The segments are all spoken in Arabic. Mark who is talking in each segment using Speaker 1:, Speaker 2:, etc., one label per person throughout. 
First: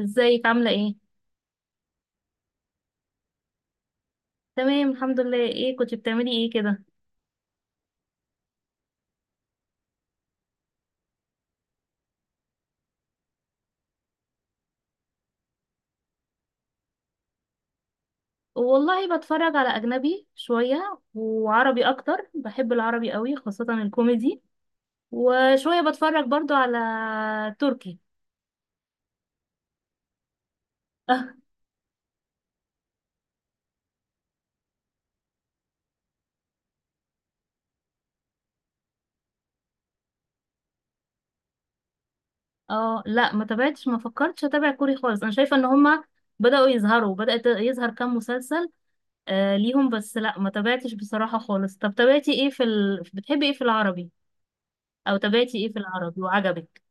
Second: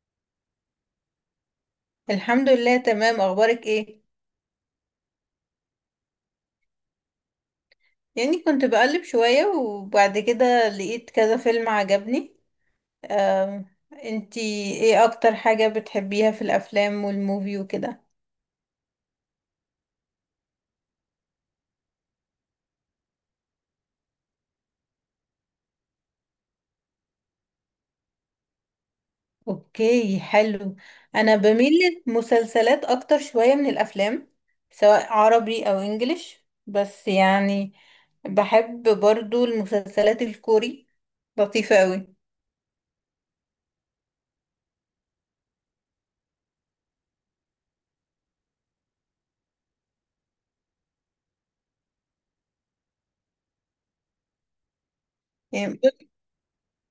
Speaker 1: ازيك عاملة ايه؟
Speaker 2: الحمد لله، تمام. اخبارك ايه؟
Speaker 1: تمام الحمد لله، ايه كنت بتعملي ايه كده؟
Speaker 2: يعني كنت بقلب شوية وبعد كده لقيت كذا فيلم عجبني. أم، انتي ايه اكتر حاجة بتحبيها في الافلام والموفي وكده؟
Speaker 1: والله بتفرج على أجنبي شوية وعربي أكتر، بحب العربي قوي خاصة الكوميدي، وشوية بتفرج برضو على تركي.
Speaker 2: اوكي، حلو. انا بميل للمسلسلات اكتر شوية من الافلام، سواء عربي او انجليش، بس يعني بحب برضو المسلسلات الكوري، لطيفة قوي.
Speaker 1: اه، لا ما تابعتش، ما فكرتش اتابع كوري خالص، انا شايفة ان هما بدأوا يظهروا بدأت يظهر كام مسلسل آه ليهم، بس لا ما تابعتش بصراحة خالص. طب تابعتي ايه في بتحبي ايه في العربي؟ او تابعتي ايه في
Speaker 2: يعني
Speaker 1: العربي وعجبك؟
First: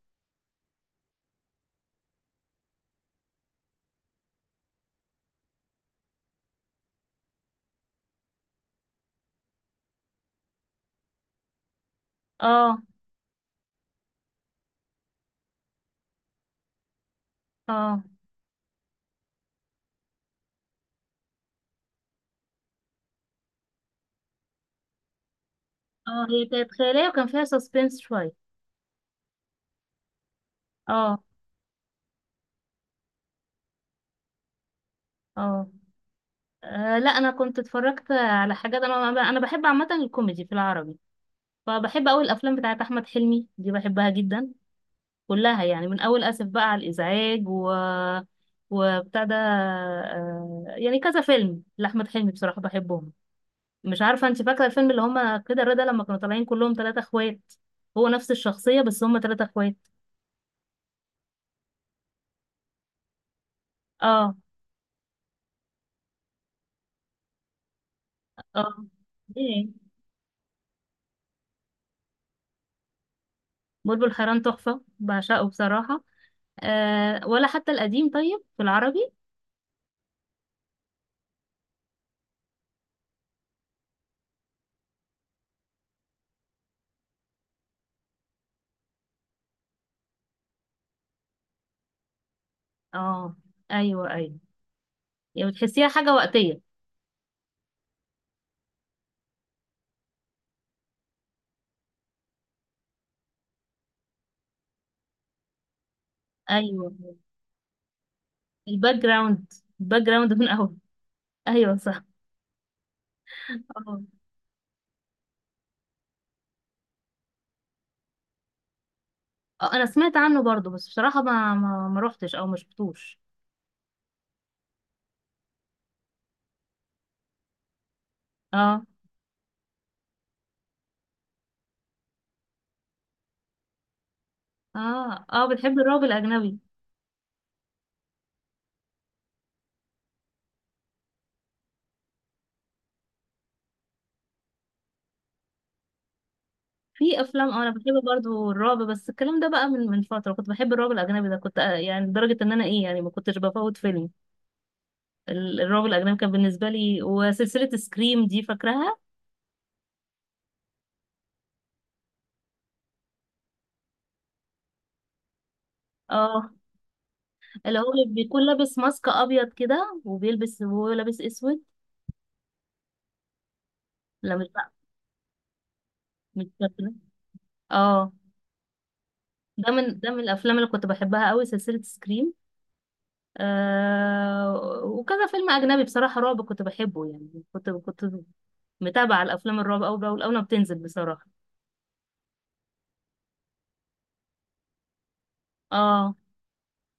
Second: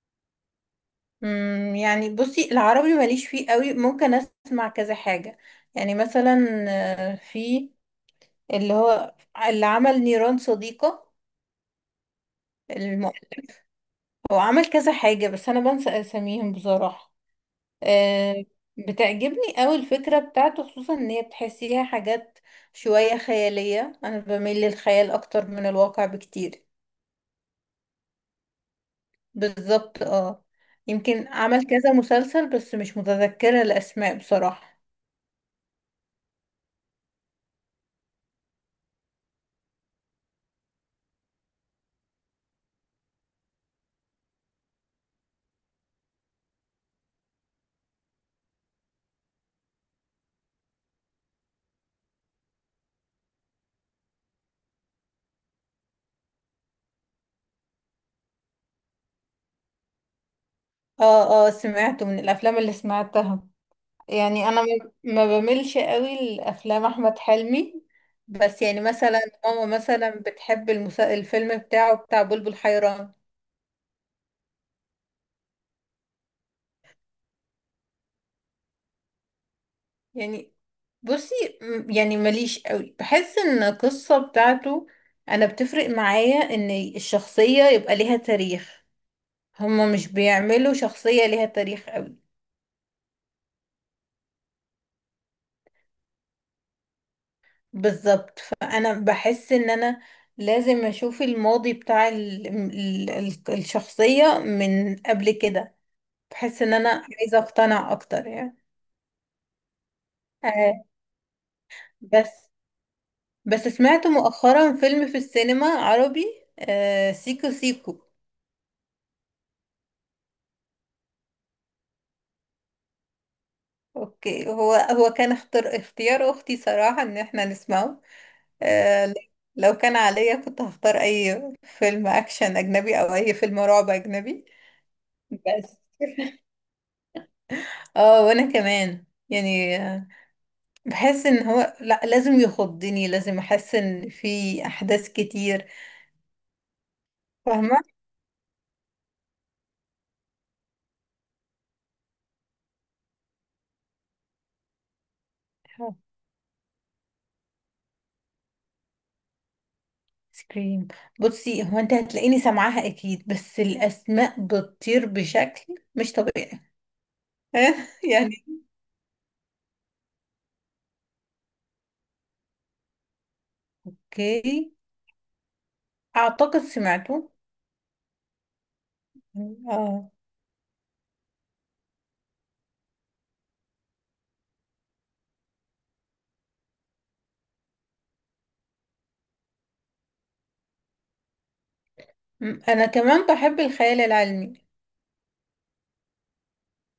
Speaker 2: يعني بصي، العربي ماليش فيه قوي، ممكن اسمع كذا حاجة. يعني مثلا في اللي هو اللي عمل نيران صديقة.
Speaker 1: اه،
Speaker 2: الم... هو عمل كذا حاجة، بس انا بنسى اساميهم بصراحة.
Speaker 1: اه،
Speaker 2: آه، بتعجبني قوي الفكرة بتاعته، خصوصا ان هي بتحسيها حاجات شوية خيالية. انا بميل للخيال اكتر من الواقع
Speaker 1: اه، هي
Speaker 2: بكتير.
Speaker 1: كانت خيالية وكان فيها سسبنس شوية.
Speaker 2: بالظبط، اه.
Speaker 1: اه،
Speaker 2: يمكن عمل كذا مسلسل بس مش متذكرة الاسماء بصراحة.
Speaker 1: اه، لا انا كنت اتفرجت على حاجات، انا بحب عامة الكوميدي في العربي، فبحب اول الافلام بتاعت احمد حلمي دي، بحبها جدا كلها، يعني من اول اسف بقى على الازعاج و وبتاع ده، يعني كذا فيلم لاحمد حلمي بصراحة بحبهم. مش عارفة انت فاكرة الفيلم اللي هما كده رضا لما كانوا طالعين كلهم ثلاثة اخوات؟ هو نفس الشخصية بس هما ثلاثة اخوات.
Speaker 2: اه، اه، سمعته من الافلام اللي سمعتها.
Speaker 1: اه،
Speaker 2: يعني انا ما ما بملش قوي لافلام احمد حلمي، بس يعني
Speaker 1: اه،
Speaker 2: مثلا
Speaker 1: ايه،
Speaker 2: ماما مثلا بتحب الفيلم بتاعه بتاع بلبل حيران.
Speaker 1: بلبل حيران تحفة، بعشقه بصراحة. أه، ولا حتى القديم طيب في العربي.
Speaker 2: يعني بصي، يعني ماليش قوي، بحس ان القصة بتاعته، انا بتفرق معايا ان الشخصية يبقى ليها تاريخ. هما مش بيعملوا شخصية ليها تاريخ قوي.
Speaker 1: اه، ايوه، ايوه، يعني بتحسيها حاجة وقتية.
Speaker 2: بالظبط، فانا بحس ان انا لازم اشوف الماضي بتاع الشخصية من قبل كده. بحس ان
Speaker 1: ايوه،
Speaker 2: انا عايزة اقتنع اكتر يعني.
Speaker 1: الباك جراوند الباك جراوند من
Speaker 2: آه.
Speaker 1: اول، ايوه صح.
Speaker 2: بس بس
Speaker 1: اه،
Speaker 2: سمعت مؤخرا فيلم في السينما عربي. آه، سيكو سيكو.
Speaker 1: انا سمعت عنه برضو، بس بصراحة ما روحتش او ما شفتوش.
Speaker 2: اوكي، هو هو كان اختيار اختي صراحة ان احنا نسمعه.
Speaker 1: اه،
Speaker 2: آه. لو كان عليا كنت هختار اي فيلم اكشن اجنبي او اي فيلم رعب اجنبي.
Speaker 1: اه، اه،
Speaker 2: بس،
Speaker 1: بتحب الرعب الاجنبي.
Speaker 2: اه وانا كمان يعني بحس ان هو، لا، لازم يخضني، لازم احس ان في احداث كتير.
Speaker 1: في افلام، انا
Speaker 2: فاهمه.
Speaker 1: بحب برضو الرعب، بس الكلام ده بقى من فترة كنت بحب الرعب الاجنبي ده، كنت، يعني لدرجة ان انا، يعني ما كنتش بفوت فيلم. الرعب الأجنبي كان بالنسبة لي، وسلسلة سكريم دي فاكراها؟
Speaker 2: سكريم. بصي، هو انت هتلاقيني سامعاها اكيد، بس الاسماء بتطير بشكل مش
Speaker 1: اه،
Speaker 2: طبيعي.
Speaker 1: اللي
Speaker 2: يعني.
Speaker 1: بيكون لابس ماسك أبيض كده، وبيلبس وهو لابس أسود. لا، مش
Speaker 2: اوكي.
Speaker 1: بقى، مش
Speaker 2: اعتقد
Speaker 1: فاكرة.
Speaker 2: سمعته،
Speaker 1: اه، ده
Speaker 2: اه.
Speaker 1: من الأفلام اللي كنت بحبها قوي، سلسلة سكريم. وكذا فيلم أجنبي بصراحة رعب كنت بحبه، يعني كنت متابعة الأفلام الرعب أول بأول، أول ما بتنزل بصراحة.
Speaker 2: انا كمان بحب الخيال العلمي.
Speaker 1: اه،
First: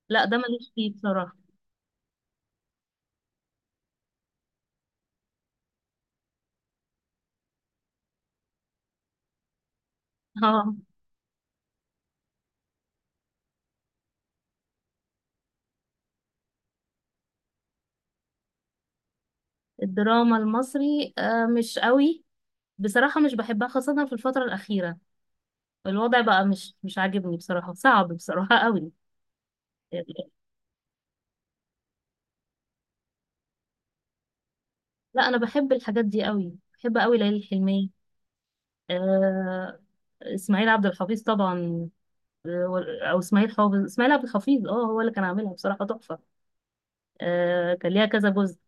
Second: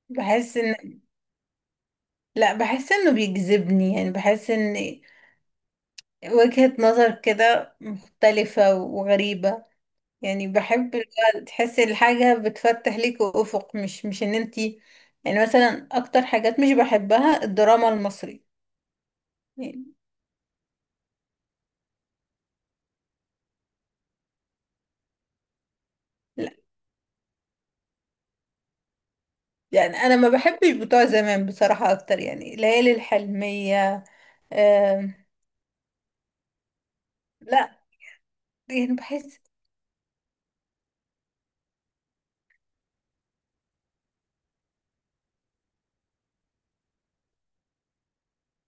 Speaker 1: لا ده
Speaker 2: بحس
Speaker 1: ماليش فيه
Speaker 2: ان
Speaker 1: بصراحة.
Speaker 2: لا، بحس انه بيجذبني. يعني بحس ان وجهة نظر كده مختلفة وغريبة. يعني
Speaker 1: اه،
Speaker 2: بحب تحسي الحاجة بتفتح ليك أفق، مش ان انتي. يعني مثلا اكتر حاجات مش بحبها الدراما المصري. يعني،
Speaker 1: الدراما المصري، مش قوي، بصراحة مش بحبها، خاصة في الفترة الأخيرة الوضع بقى
Speaker 2: لا،
Speaker 1: مش عاجبني بصراحة، صعب بصراحة قوي.
Speaker 2: يعني انا ما بحبش بتوع زمان بصراحة اكتر، يعني ليالي الحلمية. آم،
Speaker 1: لا، أنا بحب الحاجات دي قوي، بحب قوي ليالي
Speaker 2: لا،
Speaker 1: الحلمية.
Speaker 2: يعني بحس.
Speaker 1: آه إسماعيل عبد الحفيظ طبعا، آه، وال- أو إسماعيل حافظ إسماعيل عبد الحفيظ، اه، هو اللي كان عاملها بصراحة تحفة. كان ليها كذا جزء،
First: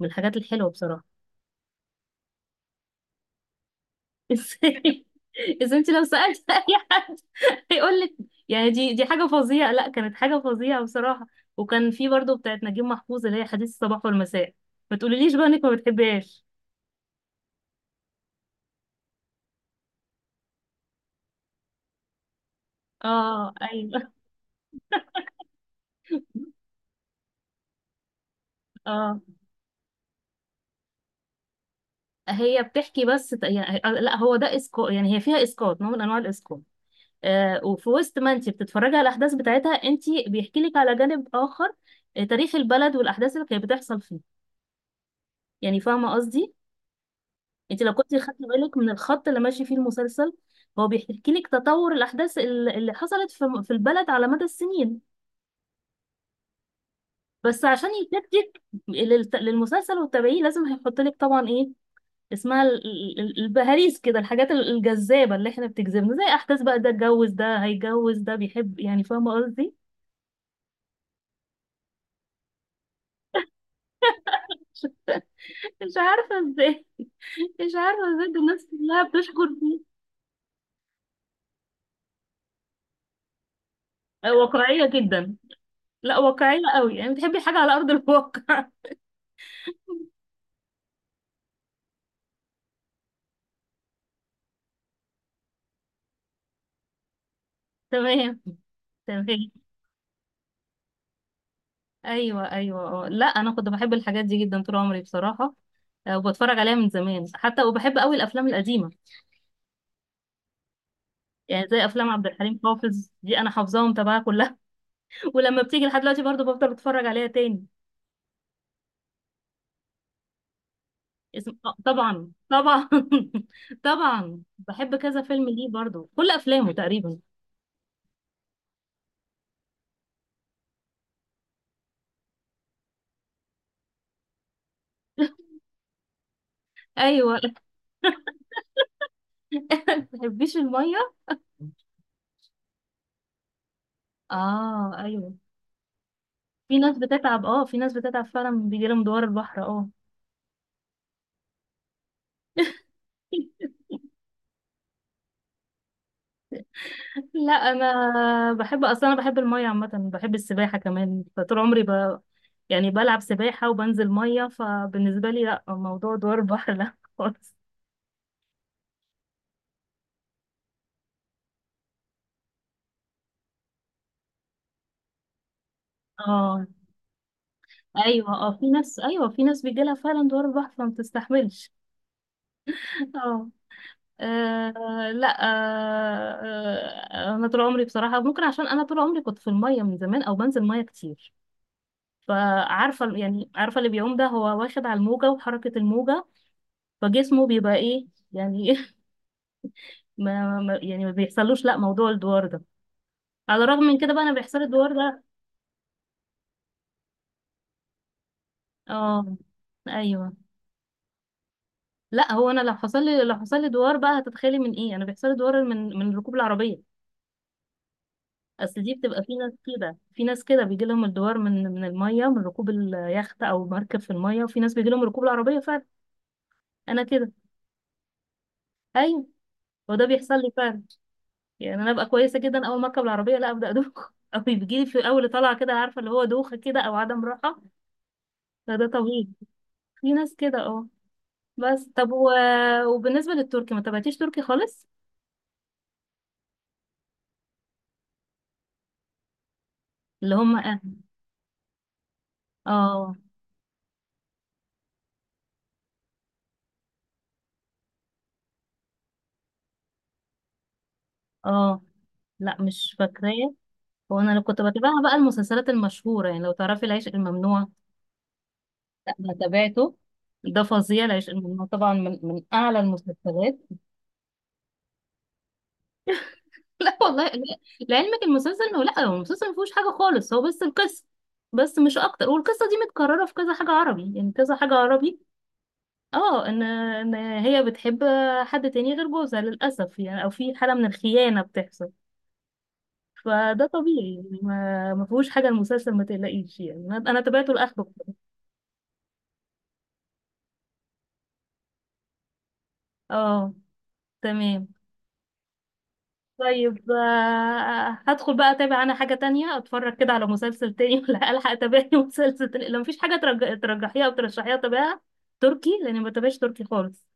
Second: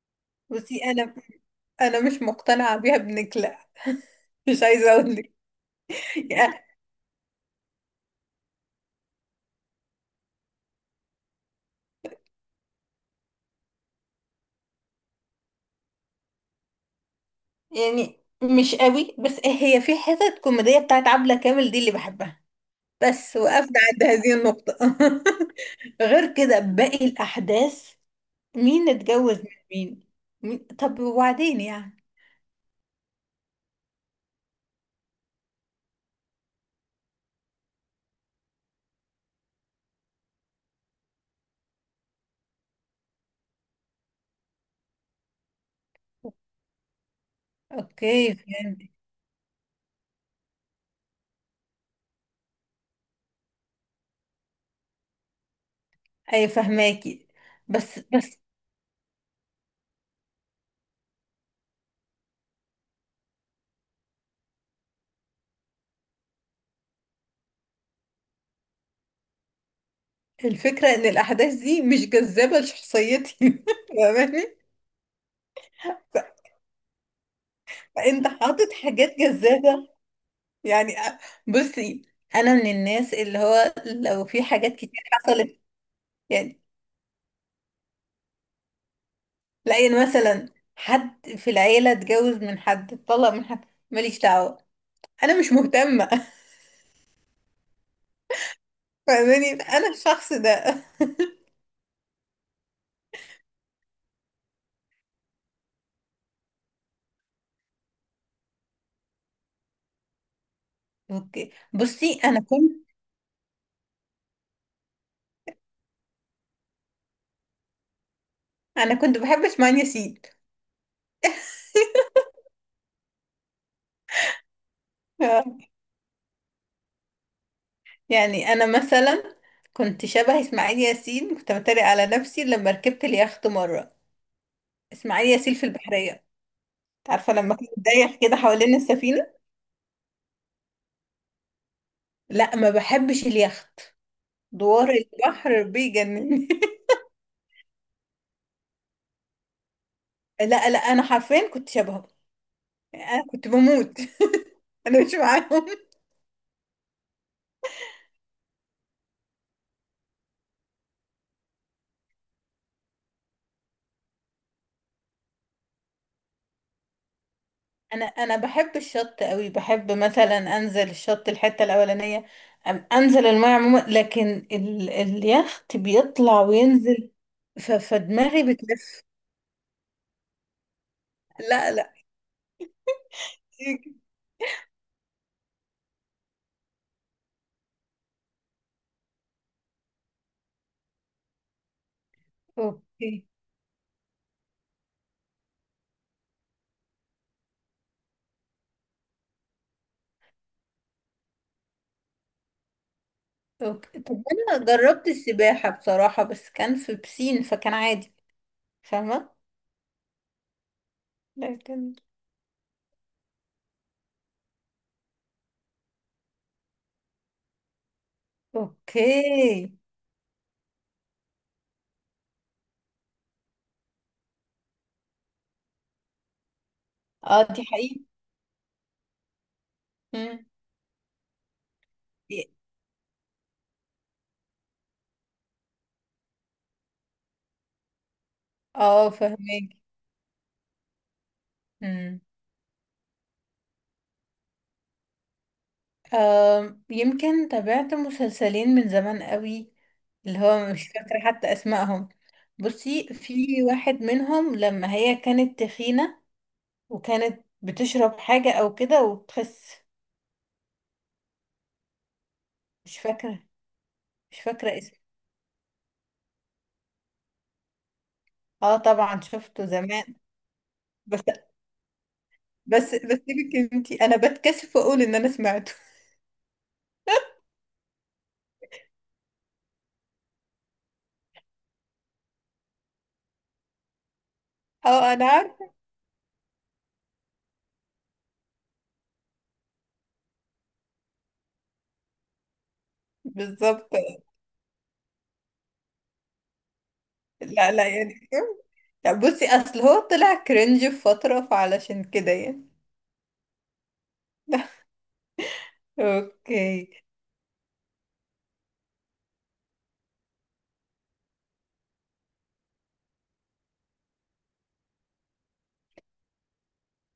Speaker 1: من الحاجات الحلوة
Speaker 2: بصي،
Speaker 1: بصراحة.
Speaker 2: انا مش مقتنعة بيها، ابنك لا. مش عايزة
Speaker 1: ازاي؟
Speaker 2: اقولك.
Speaker 1: إذا أنت لو سألت أي
Speaker 2: يعني
Speaker 1: حد هيقول لك، يعني دي حاجة فظيعة، لا كانت حاجة فظيعة بصراحة. وكان في برضه بتاعت نجيب محفوظ اللي هي حديث الصباح والمساء، ما تقوليليش بقى إنك ما بتحبهاش.
Speaker 2: يعني مش قوي، بس هي في حتة كوميدية بتاعت عبلة كامل دي اللي بحبها. بس
Speaker 1: اه،
Speaker 2: وقفنا عند
Speaker 1: ايوه،
Speaker 2: هذه النقطة. غير كده باقي الأحداث، مين
Speaker 1: اه،
Speaker 2: اتجوز من مين، طب وبعدين يعني؟
Speaker 1: هي بتحكي بس، يعني، لا هو ده اسقاط، يعني هي فيها اسقاط، نوع من انواع الاسقاط. وفي وسط ما انت بتتفرجي على الاحداث بتاعتها انت بيحكي لك على جانب اخر، تاريخ البلد والاحداث اللي كانت بتحصل فيه. يعني فاهمه قصدي؟ انت لو كنت
Speaker 2: أوكي،
Speaker 1: خدت بالك
Speaker 2: فهمت.
Speaker 1: من الخط اللي ماشي فيه المسلسل، هو بيحكي لك تطور الاحداث اللي حصلت في البلد على مدى السنين.
Speaker 2: أي، فهماكي.
Speaker 1: بس عشان
Speaker 2: بس بس
Speaker 1: يشدك للمسلسل وتتابعيه، لازم هيحط لك طبعا إيه؟ اسمها البهاريس كده، الحاجات الجذابة اللي احنا بتجذبنا، زي احداث بقى ده اتجوز، ده هيتجوز، ده بيحب، يعني فاهمة قصدي؟
Speaker 2: الفكرة إن الأحداث دي مش جذابة لشخصيتي. فاهماني؟
Speaker 1: مش
Speaker 2: ف-
Speaker 1: عارفة ازاي مش عارفة
Speaker 2: فأنت
Speaker 1: ازاي ده الناس
Speaker 2: حاطط
Speaker 1: كلها
Speaker 2: حاجات
Speaker 1: بتشكر
Speaker 2: جذابة،
Speaker 1: فيه.
Speaker 2: يعني. بصي، أنا من الناس اللي هو لو في حاجات
Speaker 1: واقعية
Speaker 2: كتير
Speaker 1: جدا،
Speaker 2: حصلت،
Speaker 1: لا واقعية
Speaker 2: يعني
Speaker 1: قوي، يعني بتحبي حاجة على أرض الواقع.
Speaker 2: لاقي مثلا حد في العيلة اتجوز من حد، اتطلق من حد، ماليش دعوة. أنا مش مهتمة.
Speaker 1: تمام، تمام.
Speaker 2: فاهماني انا الشخص ده.
Speaker 1: ايوه، ايوه، اه، لا انا كنت بحب الحاجات دي جدا طول عمري بصراحه، وبتفرج عليها من زمان حتى، وبحب قوي الافلام القديمه،
Speaker 2: اوكي،
Speaker 1: يعني زي افلام
Speaker 2: بصي،
Speaker 1: عبد الحليم حافظ دي، انا حافظاهم تبعها كلها، ولما بتيجي لحد دلوقتي برضه بفضل اتفرج عليها تاني.
Speaker 2: انا كنت بحب اسماعيل ياسين.
Speaker 1: اسم... آه، طبعا، طبعا، طبعا بحب كذا فيلم ليه برضه، كل افلامه تقريبا.
Speaker 2: يعني انا مثلا كنت شبه اسماعيل ياسين، كنت بتريق على نفسي لما ركبت اليخت مره. اسماعيل ياسين في البحريه، انت عارفه
Speaker 1: ايوه.
Speaker 2: لما كان دايخ كده حوالين السفينه؟
Speaker 1: بتحبيش الميه.
Speaker 2: لا، ما بحبش اليخت. دوار
Speaker 1: اه، ايوه،
Speaker 2: البحر بيجنني.
Speaker 1: في ناس بتتعب، اه، في ناس بتتعب فعلا بيجي لهم دوار البحر، اه.
Speaker 2: لا لا، انا حرفيا كنت شبهه، يعني انا كنت بموت. انا مش معاهم.
Speaker 1: لا انا بحب اصلا، انا بحب الميه عامه، بحب السباحه كمان، فطول عمري يعني بلعب سباحه وبنزل ميه، فبالنسبه لي لا، موضوع دوار البحر لا خالص.
Speaker 2: انا بحب الشط قوي، بحب مثلا انزل الشط الحته الاولانيه. انزل الميه عموما، لكن اليخت بيطلع
Speaker 1: اه،
Speaker 2: وينزل،
Speaker 1: ايوه،
Speaker 2: فدماغي
Speaker 1: اه، في ناس،
Speaker 2: بتلف.
Speaker 1: ايوه، في ناس بيجيلها فعلا دوار البحر فما بتستحملش.
Speaker 2: لا لا.
Speaker 1: اه، لا، انا طول عمري بصراحه، ممكن عشان انا طول عمري كنت في الميه من زمان، او بنزل ميه كتير،
Speaker 2: اوكي
Speaker 1: يعني عارفه اللي بيعوم ده هو واخد على الموجه وحركه الموجه، فجسمه بيبقى ايه يعني. يعني ما بيحصلوش لا موضوع الدوار ده. على الرغم من
Speaker 2: اوكي،
Speaker 1: كده
Speaker 2: طب
Speaker 1: بقى انا بيحصل
Speaker 2: انا
Speaker 1: الدوار
Speaker 2: جربت
Speaker 1: ده.
Speaker 2: السباحه بصراحه، بس كان في بسين فكان عادي.
Speaker 1: اه،
Speaker 2: فاهمه؟
Speaker 1: ايوه،
Speaker 2: لكن
Speaker 1: لا هو انا، لو حصل لي دوار بقى، هتتخيلي من ايه؟ انا بيحصل لي دوار من من ركوب العربيه. اصل دي بتبقى
Speaker 2: اوكي.
Speaker 1: في ناس كده بيجي لهم الدوار من من الميه، من ركوب اليخت او مركب في الميه، وفي ناس بيجي لهم ركوب العربيه فعلا. انا كده.
Speaker 2: اه، دي حقيقة.
Speaker 1: ايوه. وده بيحصل
Speaker 2: مم.
Speaker 1: لي فعلا. يعني انا ابقى كويسه جدا اول ما اركب العربيه، لا ابدا، ادوخ، او بيجي لي في اول طلعه كده، عارفه اللي هو دوخه كده او عدم راحه، فده
Speaker 2: اه،
Speaker 1: طبيعي.
Speaker 2: فهمك.
Speaker 1: في ناس كده، اه. بس طب وبالنسبه للتركي، ما تابعتيش تركي خالص؟
Speaker 2: يمكن تابعت مسلسلين من زمان قوي.
Speaker 1: اللي
Speaker 2: اللي
Speaker 1: هم،
Speaker 2: هو
Speaker 1: اه،
Speaker 2: مش فاكرة حتى اسمائهم. بصي،
Speaker 1: اه،
Speaker 2: في واحد منهم لما هي كانت تخينة وكانت بتشرب حاجة او كده وبتخس.
Speaker 1: اه، لا مش
Speaker 2: مش فاكرة
Speaker 1: فاكراه. هو انا
Speaker 2: مش
Speaker 1: لو كنت
Speaker 2: فاكرة اسمه.
Speaker 1: بتابعها بقى المسلسلات المشهوره، يعني لو تعرفي العشق الممنوع،
Speaker 2: اه،
Speaker 1: لا
Speaker 2: طبعا
Speaker 1: انا
Speaker 2: شفته
Speaker 1: تابعته،
Speaker 2: زمان.
Speaker 1: ده فظيع،
Speaker 2: بس
Speaker 1: لأن طبعا من اعلى
Speaker 2: بس بس،
Speaker 1: المسلسلات.
Speaker 2: سيبك انتي، انا بتكسف اقول ان انا سمعته.
Speaker 1: لا، والله، لعلمك المسلسل، لا هو المسلسل ما فيهوش حاجه خالص، هو بس القصه، بس مش اكتر، والقصه دي متكرره في كذا حاجه عربي، يعني كذا حاجه
Speaker 2: اه،
Speaker 1: عربي.
Speaker 2: انا عارفة.
Speaker 1: اه، ان هي بتحب حد تاني غير جوزها للاسف، يعني او في حاله من الخيانه بتحصل، فده
Speaker 2: بالظبط.
Speaker 1: طبيعي، يعني ما فيهوش حاجه المسلسل، ما تقلقيش، يعني أنا تابعته
Speaker 2: لا
Speaker 1: لاخره.
Speaker 2: لا، يعني لا، بصي، اصل هو طلع كرنج في فترة، فعلشان كده يعني.
Speaker 1: اه، تمام،
Speaker 2: اوكي
Speaker 1: طيب. هدخل بقى اتابع انا حاجة تانية، اتفرج كده على مسلسل تاني، ولا الحق اتابع لي مسلسل تاني لو مفيش حاجة ترجحيها او ترشحيها اتابعها تركي، لاني ما بتابعش تركي خالص.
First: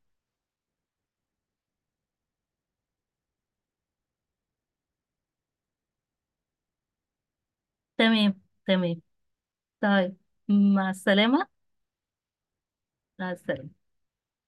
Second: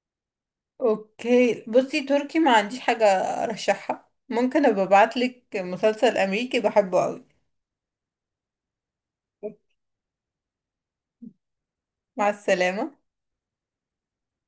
Speaker 2: اوكي، بصي، تركي ما عنديش حاجة ارشحها، ممكن ابقى ابعتلك مسلسل امريكي بحبه قوي.
Speaker 1: تمام، تمام، طيب، مع السلامة،
Speaker 2: مع السلامة.
Speaker 1: مع السلامة،